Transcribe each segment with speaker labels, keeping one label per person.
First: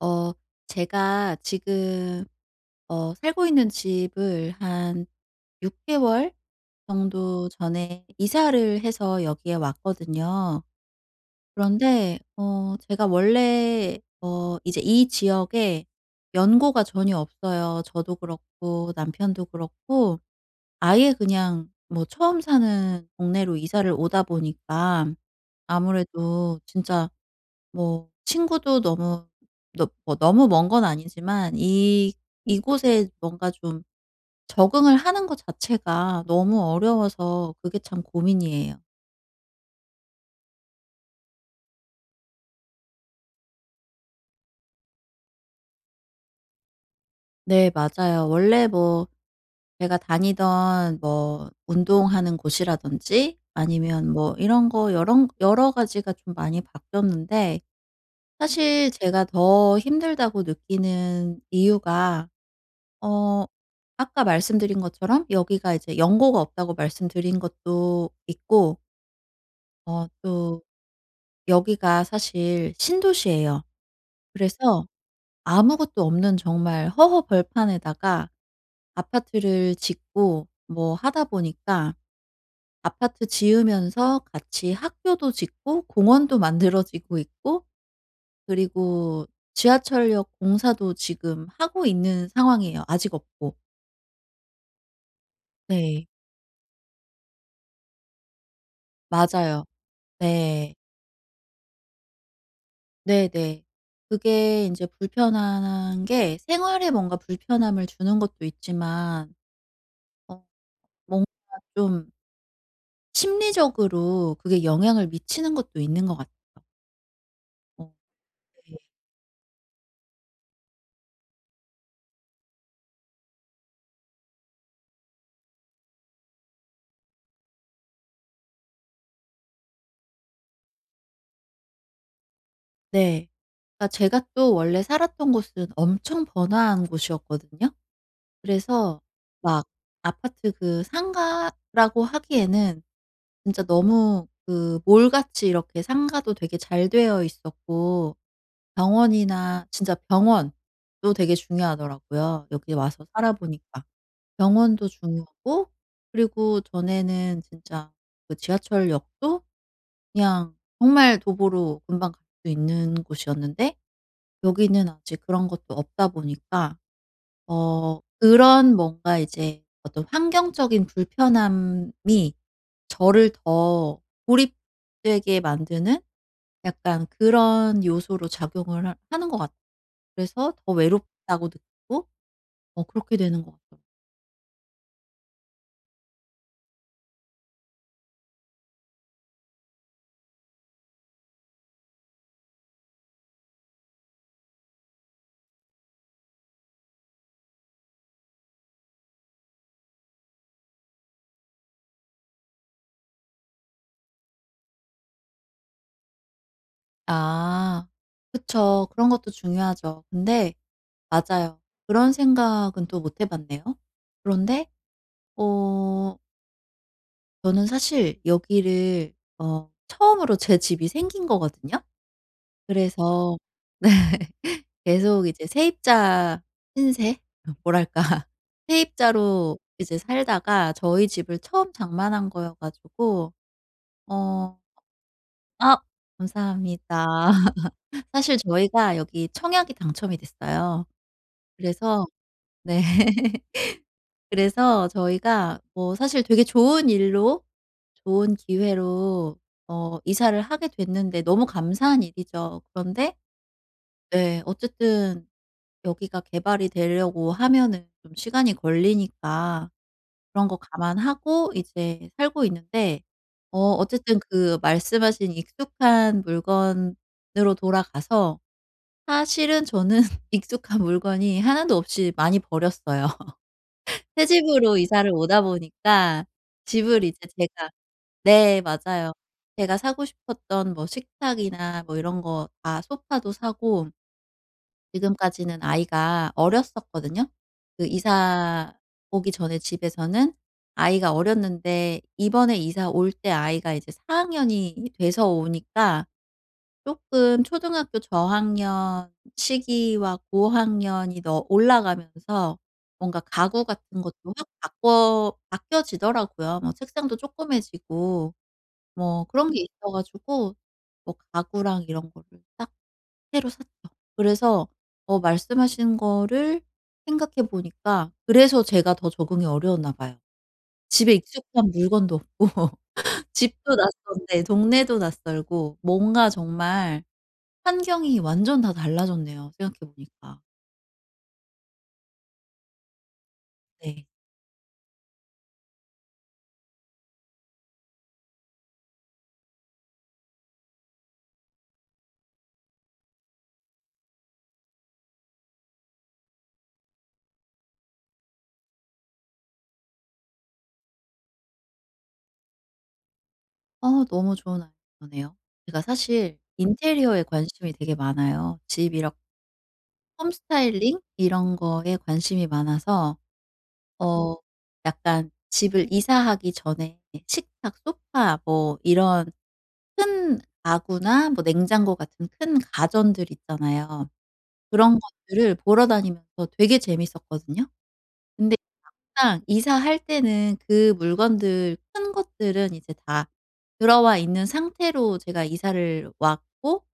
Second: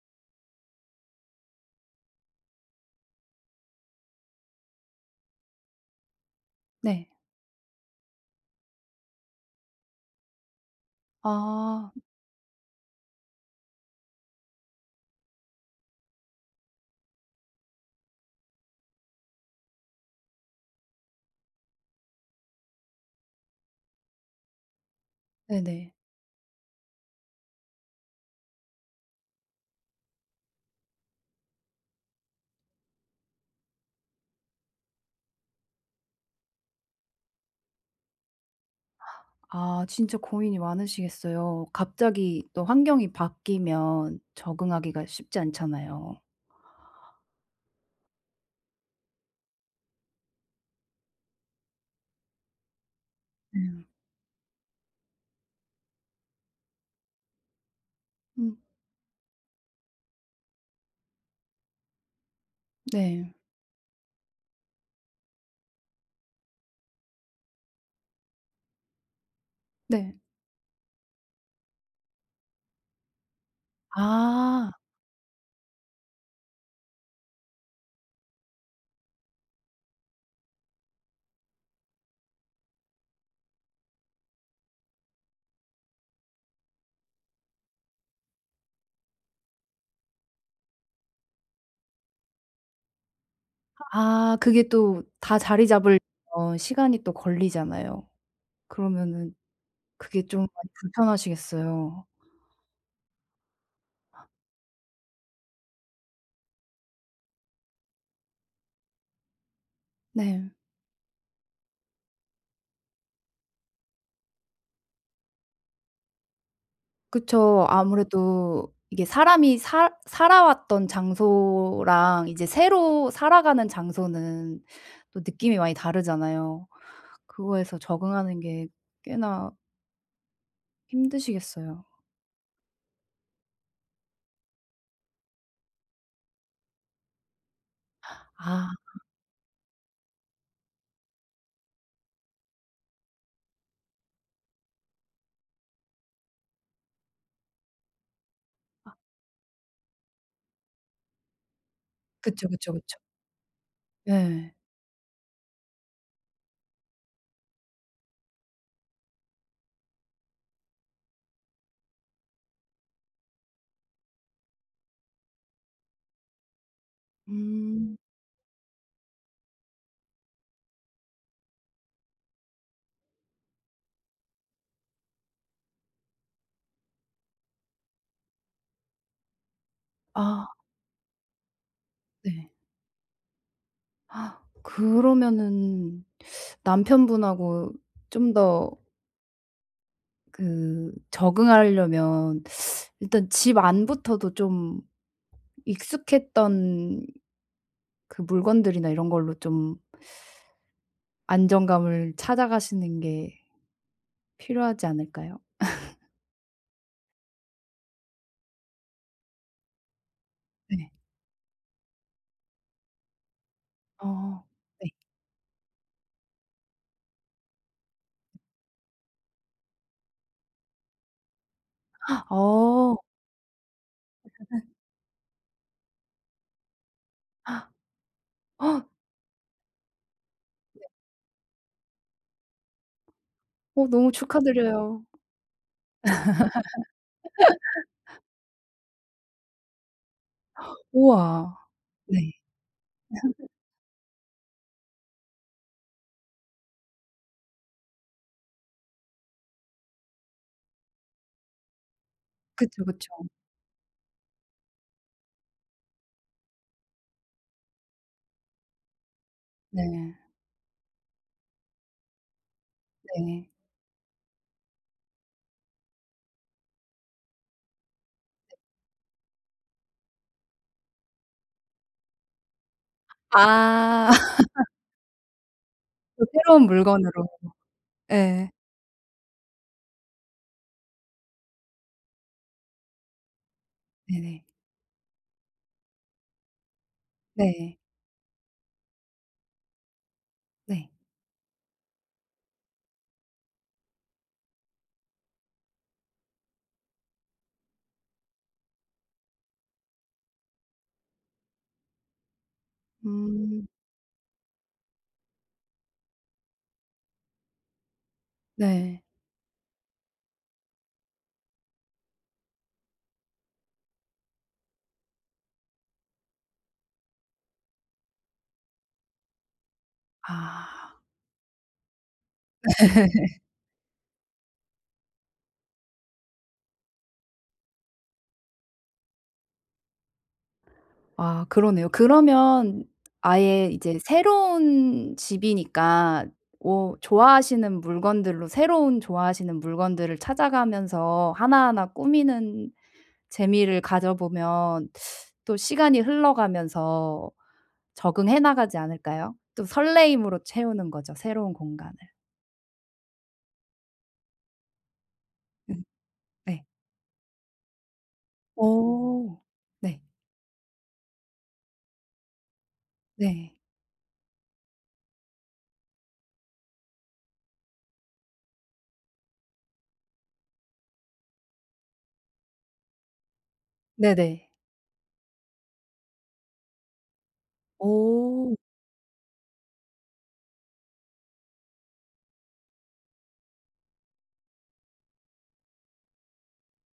Speaker 1: 어 제가 지금 살고 있는 집을 한 6개월 개월
Speaker 2: 네.
Speaker 1: 정도 전에 이사를 해서 여기에 왔거든요.
Speaker 2: 아
Speaker 1: 그런데 제가 원래 이제 이 지역에 연고가 전혀 없어요. 저도 그렇고 남편도 그렇고 아예 그냥 뭐 처음 사는 동네로 이사를 오다 보니까
Speaker 2: 네네.
Speaker 1: 아무래도 진짜 뭐 친구도 너무 너 뭐 너무 먼 건 아니지만 이 이곳에 뭔가 좀 적응을 하는 것 자체가 너무 어려워서 그게 참 고민이에요.
Speaker 2: 아 진짜 고민이 많으시겠어요. 갑자기 또 환경이 바뀌면 적응하기가 쉽지 않잖아요.
Speaker 1: 네, 맞아요. 원래 뭐 제가 다니던 뭐 운동하는 곳이라든지
Speaker 2: 음.
Speaker 1: 아니면 뭐 이런 거 여러 가지가 좀 많이 바뀌었는데
Speaker 2: 음
Speaker 1: 사실 제가 더 힘들다고 느끼는 이유가
Speaker 2: 네.
Speaker 1: 어 아까 말씀드린 것처럼 여기가 이제 연고가 없다고 말씀드린 것도 있고
Speaker 2: 네.
Speaker 1: 또 여기가 사실 신도시예요.
Speaker 2: 아.
Speaker 1: 그래서 아무것도 없는 정말 허허벌판에다가 아파트를 짓고 뭐 하다 보니까 아파트 지으면서 같이 학교도 짓고 공원도 만들어지고 있고 그리고 지하철역 공사도 지금 하고 있는 상황이에요, 아직 없고.
Speaker 2: 아 그게 또 다 자리 잡으려면
Speaker 1: 네.
Speaker 2: 시간이 또 걸리잖아요. 그러면은
Speaker 1: 맞아요.
Speaker 2: 그게 좀 많이
Speaker 1: 네.
Speaker 2: 불편하시겠어요.
Speaker 1: 네네. 그게 인제 불편한 게 생활에 뭔가 불편함을 주는 것도 있지만 어
Speaker 2: 네.
Speaker 1: 뭔가 좀 심리적으로 그게 영향을 미치는 것도 있는 것 같아요.
Speaker 2: 그쵸.
Speaker 1: 어.
Speaker 2: 아무래도
Speaker 1: 네.
Speaker 2: 이게 사람이 살 살아왔던 장소랑 이제 새로 살아가는 장소는 또 느낌이 많이 다르잖아요. 그거에서 적응하는 게 꽤나 힘드시겠어요.
Speaker 1: 네. 그러니까 제가 또 원래 살았던 곳은 엄청 번화한 곳이었거든요.
Speaker 2: 아
Speaker 1: 그래서 막 아파트 그 상가라고 하기에는 진짜 너무 그 몰같이 이렇게 상가도 되게 잘 되어 있었고, 병원이나, 진짜 병원도 되게 중요하더라고요,
Speaker 2: 그쵸,
Speaker 1: 여기
Speaker 2: 그쵸, 그쵸.
Speaker 1: 와서 살아보니까.
Speaker 2: 네.
Speaker 1: 병원도 중요하고 그리고 전에는 진짜 그 지하철역도 그냥 정말 도보로 금방 갈 수 있는 곳이었는데 여기는 아직 그런 것도 없다 보니까
Speaker 2: 음.
Speaker 1: 그런 뭔가 이제 어떤 환경적인 불편함이 저를 더 고립되게 만드는 약간 그런 요소로 작용을 하 하는 것 같아요.
Speaker 2: 아
Speaker 1: 그래서 더 외롭다고 느끼고
Speaker 2: 네.
Speaker 1: 그렇게 되는 것 같아요.
Speaker 2: 아, 그러면은 남편분하고 좀 더 그 적응하려면 일단 집 안부터도 좀 익숙했던 그 물건들이나 이런 걸로 좀 안정감을 찾아가시는 게 필요하지 않을까요?
Speaker 1: 아. 그쵸. 그런 것도 중요하죠. 근데
Speaker 2: 네.
Speaker 1: 맞아요. 그런 생각은 또 못해 봤네요.
Speaker 2: 어.
Speaker 1: 그런데
Speaker 2: 네.
Speaker 1: 어 저는 사실 여기를 처음으로 제 집이 생긴 거거든요.
Speaker 2: 어.
Speaker 1: 그래서 네. 계속 이제 세입자 신세? 뭐랄까. 세입자로 이제 살다가 저희 집을 처음 장만한 거여 가지고
Speaker 2: 어 너무
Speaker 1: 어
Speaker 2: 축하드려요.
Speaker 1: 아, 감사합니다. 사실 저희가 여기 청약이 당첨이 됐어요.
Speaker 2: 우와.
Speaker 1: 그래서
Speaker 2: 네.
Speaker 1: 네. 그래서 저희가 뭐 사실 되게 좋은 일로, 좋은 기회로 이사를 하게 됐는데 너무 감사한 일이죠.
Speaker 2: 그쵸, 그쵸.
Speaker 1: 그런데 네. 어쨌든 여기가 개발이 되려고 하면은 좀 시간이 걸리니까
Speaker 2: 네.
Speaker 1: 그런 거 감안하고 이제 살고 있는데
Speaker 2: 네.
Speaker 1: 어쨌든 그 말씀하신 익숙한 물건으로 돌아가서 사실은 저는 익숙한 물건이 하나도 없이 많이 버렸어요.
Speaker 2: 아.
Speaker 1: 새 집으로 이사를 오다
Speaker 2: 그
Speaker 1: 보니까
Speaker 2: 새로운
Speaker 1: 집을 이제
Speaker 2: 물건으로.
Speaker 1: 제가,
Speaker 2: 예.
Speaker 1: 네, 맞아요. 제가 사고 싶었던 뭐 식탁이나 뭐 이런 거 다, 소파도 사고.
Speaker 2: 네네.
Speaker 1: 지금까지는 아이가 어렸었거든요.
Speaker 2: 네.
Speaker 1: 그 이사 오기 전에 집에서는
Speaker 2: 네.
Speaker 1: 아이가 어렸는데 이번에 이사 올 때 아이가 이제 4학년 학년이 돼서 오니까 쪼끔 초등학교 저학년 시기와 고학년이 더 올라가면서 뭔가 가구
Speaker 2: 음.
Speaker 1: 같은 것도 확 바꿔 바뀌어지더라고요. 뭐 책상도 쪼끄매지고
Speaker 2: 네.
Speaker 1: 뭐 그런 게 있어 가지고 뭐 가구랑 이런 거를 딱 새로 샀죠. 그래서 말씀하신 거를 생각해 보니까, 그래서 제가 더 적응이 어려웠나 봐요.
Speaker 2: 아.
Speaker 1: 집에 익숙한 물건도 없고 집도 낯선데 동네도 낯설고 뭔가 정말 환경이 완전 다 달라졌네요, 생각해 보니까.
Speaker 2: 아 그러네요. 그러면 아예 이제
Speaker 1: 네.
Speaker 2: 새로운 집이니까 오 좋아하시는 물건들로 새로운 좋아하시는 물건들을 찾아가면서 하나하나 꾸미는 재미를 가져보면 또 시간이 흘러가면서 적응해 나가지 않을까요? 또 설레임으로 채우는 거죠, 새로운 공간을.
Speaker 1: 너무 좋은 아이디어네요. 제가
Speaker 2: 음
Speaker 1: 사실
Speaker 2: 네.
Speaker 1: 인테리어에 관심이 되게 많아요. 집이랑
Speaker 2: 오. 네.
Speaker 1: 홈 스타일링 이런 거에 관심이 많아서
Speaker 2: 네.
Speaker 1: 어 약간 집을 이사하기 전에 식탁, 소파 뭐 이런 큰 가구나 뭐 냉장고 같은 큰 가전들 있잖아요.
Speaker 2: 네네.
Speaker 1: 그런 것들을 보러 다니면서 되게 재밌었거든요.
Speaker 2: 오.
Speaker 1: 근데 항상 이사할 때는 그 물건들 큰 것들은 이제 다 들어와 있는 상태로 제가 이사를 왔고,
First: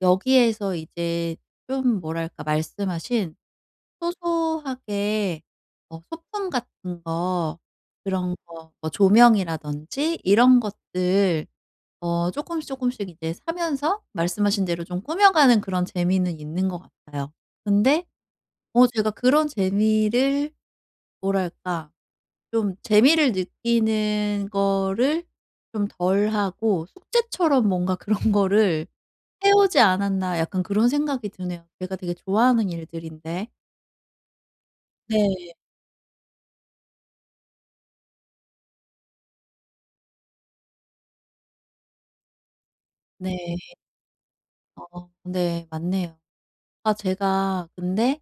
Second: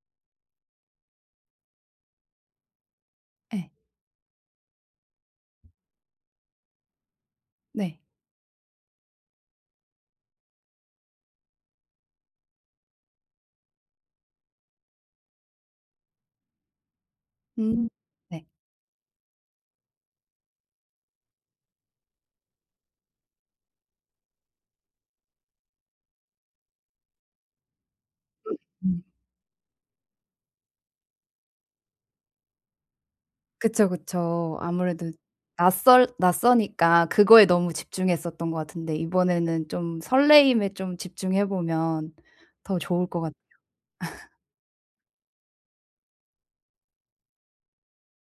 Speaker 1: 여기에서 이제 좀, 뭐랄까, 말씀하신
Speaker 2: 네.
Speaker 1: 소소하게 소품 같은 거,
Speaker 2: 네.
Speaker 1: 그런 거 뭐 조명이라든지 이런 것들 쪼끔씩 쪼끔씩 이제 사면서 말씀하신 대로 좀 꾸며가는 그런 재미는 있는 것 같아요.
Speaker 2: 음.
Speaker 1: 근데
Speaker 2: 네.
Speaker 1: 제가 그런 재미를, 뭐랄까, 좀 재미를 느끼는 거를 좀 덜 하고 숙제처럼 뭔가 그런 거를
Speaker 2: 음.
Speaker 1: 해오지 않았나 약간 그런 생각이 드네요. 제가 되게 좋아하는 일들인데.
Speaker 2: 그쵸, 그쵸. 아무래도
Speaker 1: 네.
Speaker 2: 낯설 낯서니까 그거에 너무 집중했었던 것 같은데 이번에는 좀 설레임에 좀 집중해 보면 더 좋을 것 같
Speaker 1: 네. 네, 맞네요. 아, 제가 근데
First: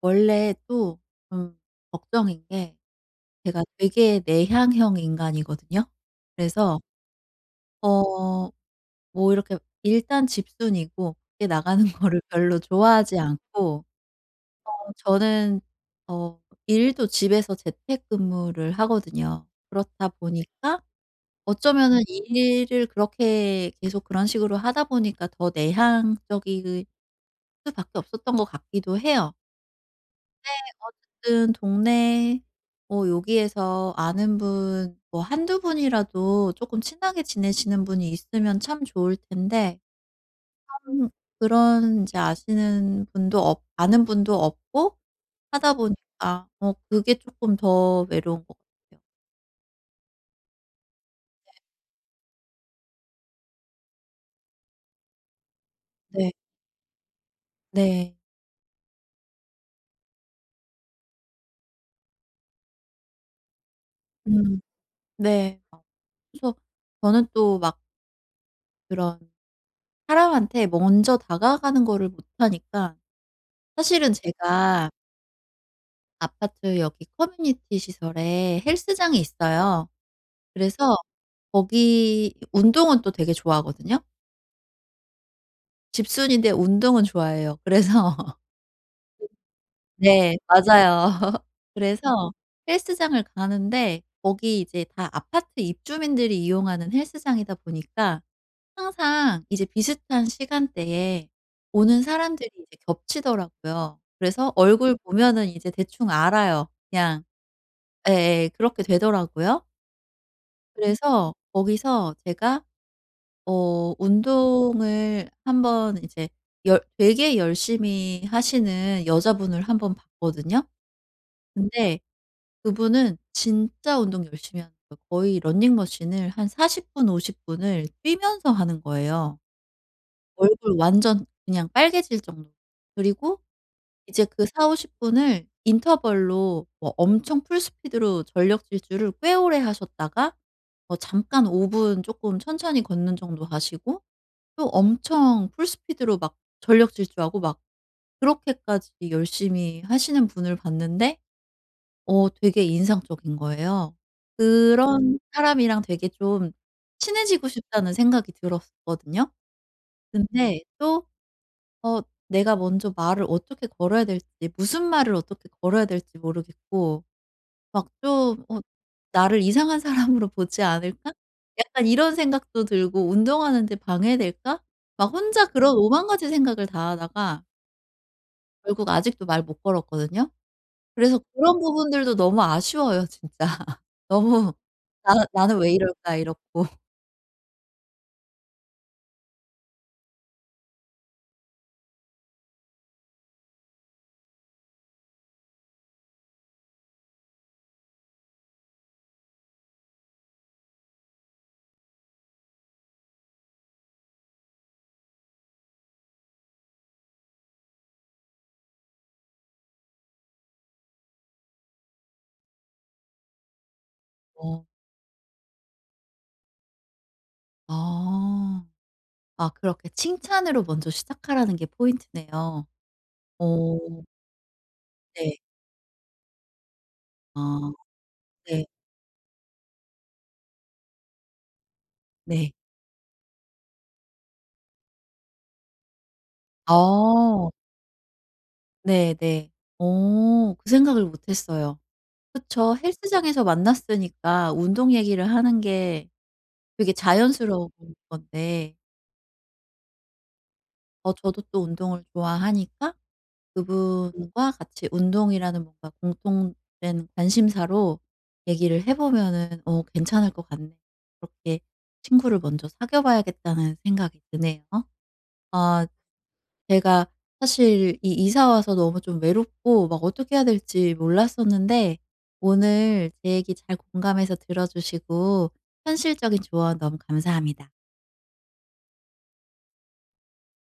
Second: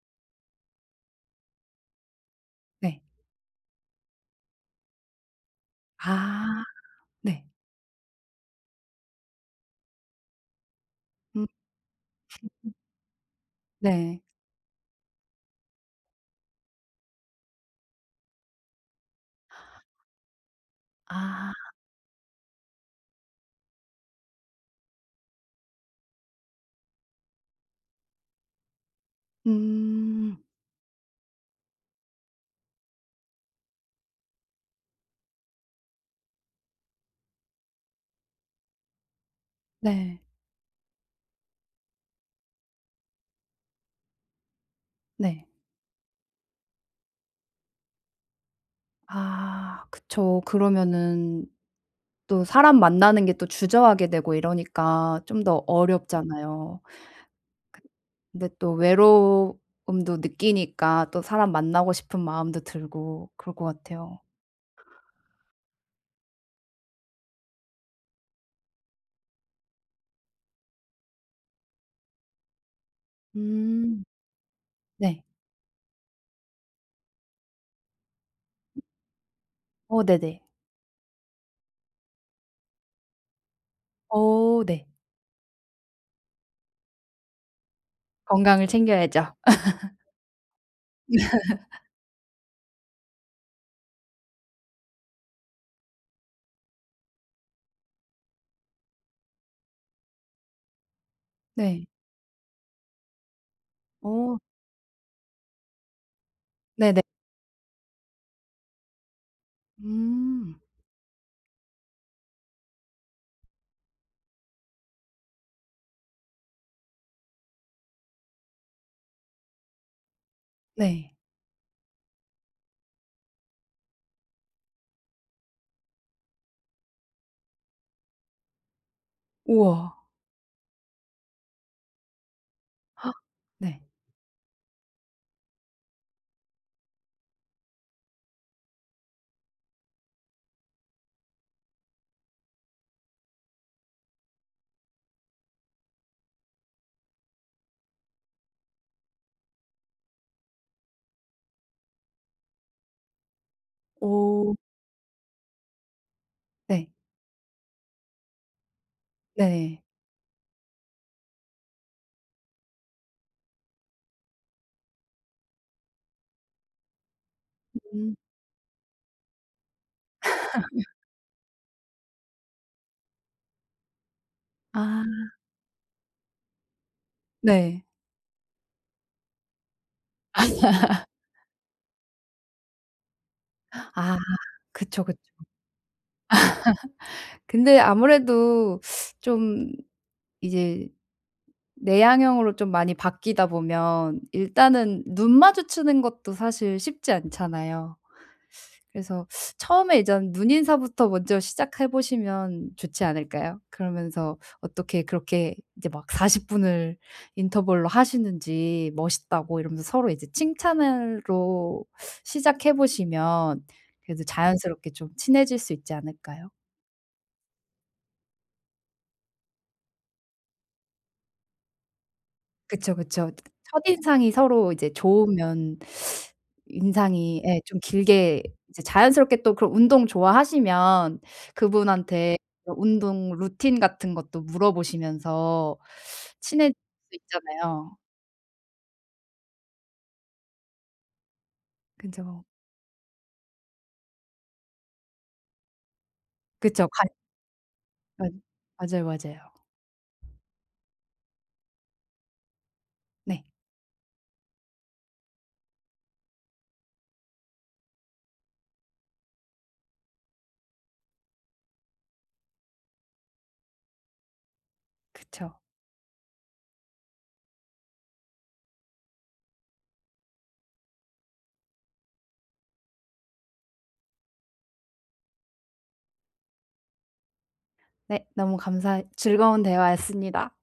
Speaker 1: 원래 또 좀 걱정인 게,
Speaker 2: 네.
Speaker 1: 제가 되게 내향형 인간이거든요.
Speaker 2: 아
Speaker 1: 그래서
Speaker 2: 네.
Speaker 1: 어 뭐 이렇게 일단 집순이고 밖에
Speaker 2: 음
Speaker 1: 나가는 거를 별로 좋아하지 않고
Speaker 2: 네.
Speaker 1: 저는 어 일도 집에서 재택근무를 하거든요. 그렇다 보니까
Speaker 2: 아
Speaker 1: 어쩌면은 일을 그렇게 계속 그런 식으로 하다 보니까 더 내향적일 수밖에 없었던 것 같기도 해요.
Speaker 2: 음
Speaker 1: 어쨌든 동네 뭐 여기에서 아는 분 뭐 한두 분이라도 쪼끔 친하게 지내시는 분이 있으면 참 좋을 텐데
Speaker 2: 네.
Speaker 1: 참 그런 인제 아시는 분도 없 아는 분도 없고
Speaker 2: 네.
Speaker 1: 하다 보니까 그게 쪼끔 더 외로운 것 같아요.
Speaker 2: 아 그쵸. 그러면은 또 사람 만나는 게 또 주저하게 되고 이러니까 좀 더
Speaker 1: 네.
Speaker 2: 어렵잖아요.
Speaker 1: 네.
Speaker 2: 근데 또 외로움도 느끼니까 또 사람 만나고 싶은 마음도 들고 그럴 것 같아요.
Speaker 1: 음. 네. 그래서 저는 또 막 그런 사람한테 먼저 다가가는 거를 못 하니까,
Speaker 2: 음.
Speaker 1: 사실은 제가
Speaker 2: 네.
Speaker 1: 아파트 여기 커뮤니티 시설에 헬스장이 있어요.
Speaker 2: 어 네네.
Speaker 1: 그래서 거기 운동은 또 되게 좋아하거든요.
Speaker 2: 어 네.
Speaker 1: 집순이인데 운동은 좋아해요. 그래서
Speaker 2: 건강을 챙겨야죠.
Speaker 1: 네, 맞아요. 그래서 헬스장을 가는데 거기 이제 다 아파트 입주민들이 이용하는 헬스장이다 보니까 항상 이제 비슷한 시간대에
Speaker 2: 네.
Speaker 1: 오는 사람들이 이제 겹치더라고요.
Speaker 2: 어.
Speaker 1: 그래서 얼굴 보면은 이제 대충 알아요,
Speaker 2: 네네.
Speaker 1: 그냥. 예예. 그렇게 되더라고요.
Speaker 2: 음.
Speaker 1: 그래서 거기서 제가 운동을 한번, 이제 열 되게 열심히 하시는 여자분을 한번 봤거든요.
Speaker 2: 네.
Speaker 1: 근데 그분은 진짜 운동 열심히 하는 거예요. 거의 러닝머신을 한 40분, 50분 분을 뛰면서 하는 거예요.
Speaker 2: 우와.
Speaker 1: 얼굴 완전 그냥 빨개질 정도로. 그리고
Speaker 2: 네.
Speaker 1: 이제 그4 5 0 분을 인터벌로 뭐 엄청 풀스피드로 전력 질주를 꽤 오래 하셨다가 뭐 잠깐 5분 분 쪼끔 천천히 걷는 정도 하시고 또 엄청 풀스피드로 막 전력 질주하고 막 그렇게까지 열심히 하시는 분을 봤는데 되게 인상적인 거예요.
Speaker 2: 오,
Speaker 1: 그런 사람이랑 되게 좀
Speaker 2: 네.
Speaker 1: 친해지고 싶다는 생각이 들었거든요.
Speaker 2: 네.
Speaker 1: 근데 또 어 '내가 먼저 말을 어떻게 걸어야 될지, 무슨 말을 어떻게 걸어야 될지 모르겠고' 막
Speaker 2: 음.
Speaker 1: 좀 나를 이상한 사람으로 보지 않을까?' 약간 이런 생각도 들고 '운동하는 데 방해될까?' 막
Speaker 2: 아.
Speaker 1: 혼자 그런 오만 가지 생각을 다 하다가
Speaker 2: 네.
Speaker 1: 결국 아직도 말 못 걸었거든요. 그래서 그런 부분들도 너무 아쉬워요, 진짜.
Speaker 2: 아
Speaker 1: 너무
Speaker 2: 그쵸,
Speaker 1: '나
Speaker 2: 그쵸.
Speaker 1: 나는 왜 이럴까?' 이렇고.
Speaker 2: 근데 아무래도 좀 이제 내향형으로 좀 많이 바뀌다 보면 일단은 눈 마주치는 것도 사실 쉽지 않잖아요. 그래서 처음에 이제 눈 인사부터 먼저 시작해 보시면 좋지 않을까요? 그러면서 어떻게 그렇게 이제 막 40 분을 인터벌로 하시는지 멋있다고 이러면서 서로 이제 칭찬으로 시작해 보시면 그래도
Speaker 1: 어.
Speaker 2: 자연스럽게 좀 친해질 수 있지 않을까요?
Speaker 1: 아. 아, 그렇게 칭찬으로 먼저 시작하라는 게 포인트네요.
Speaker 2: 그쵸, 그쵸.
Speaker 1: 오.
Speaker 2: 첫인상이 서로 이제
Speaker 1: 네.
Speaker 2: 좋으면 인상이 예
Speaker 1: 아.
Speaker 2: 좀 길게
Speaker 1: 네.
Speaker 2: 이제 자연스럽게 또 그런 운동 좋아하시면 그분한테
Speaker 1: 네.
Speaker 2: 운동 루틴 같은 것도 물어보시면서 친해질 수
Speaker 1: 어.
Speaker 2: 있잖아요.
Speaker 1: 네네. 그 생각을 못 했어요.
Speaker 2: 그죠.
Speaker 1: 그쵸. 헬스장에서 만났으니까 운동 얘기를 하는 게
Speaker 2: 그쵸.
Speaker 1: 되게
Speaker 2: 관
Speaker 1: 자연스러운
Speaker 2: 관
Speaker 1: 건데
Speaker 2: 맞아요, 맞아요.
Speaker 1: 저도 또 운동을 좋아하니까
Speaker 2: 네.
Speaker 1: 그분과 같이 운동이라는 뭔가 공통된 관심사로 얘기를 해 보면은 괜찮을 것 같네요. 그렇게 친구를 먼저 사귀어 봐야겠다는 생각이 드네요.
Speaker 2: 그쵸.
Speaker 1: 아, 제가 사실 이 이사 와서 너무 좀 외롭고 막 어떻게 해야 될지 몰랐었는데 오늘 제 얘기 잘 공감해서 들어 주시고 현실적인 조언 너무 감사합니다.
Speaker 2: 네. 너무 감사 즐거운 대화였습니다.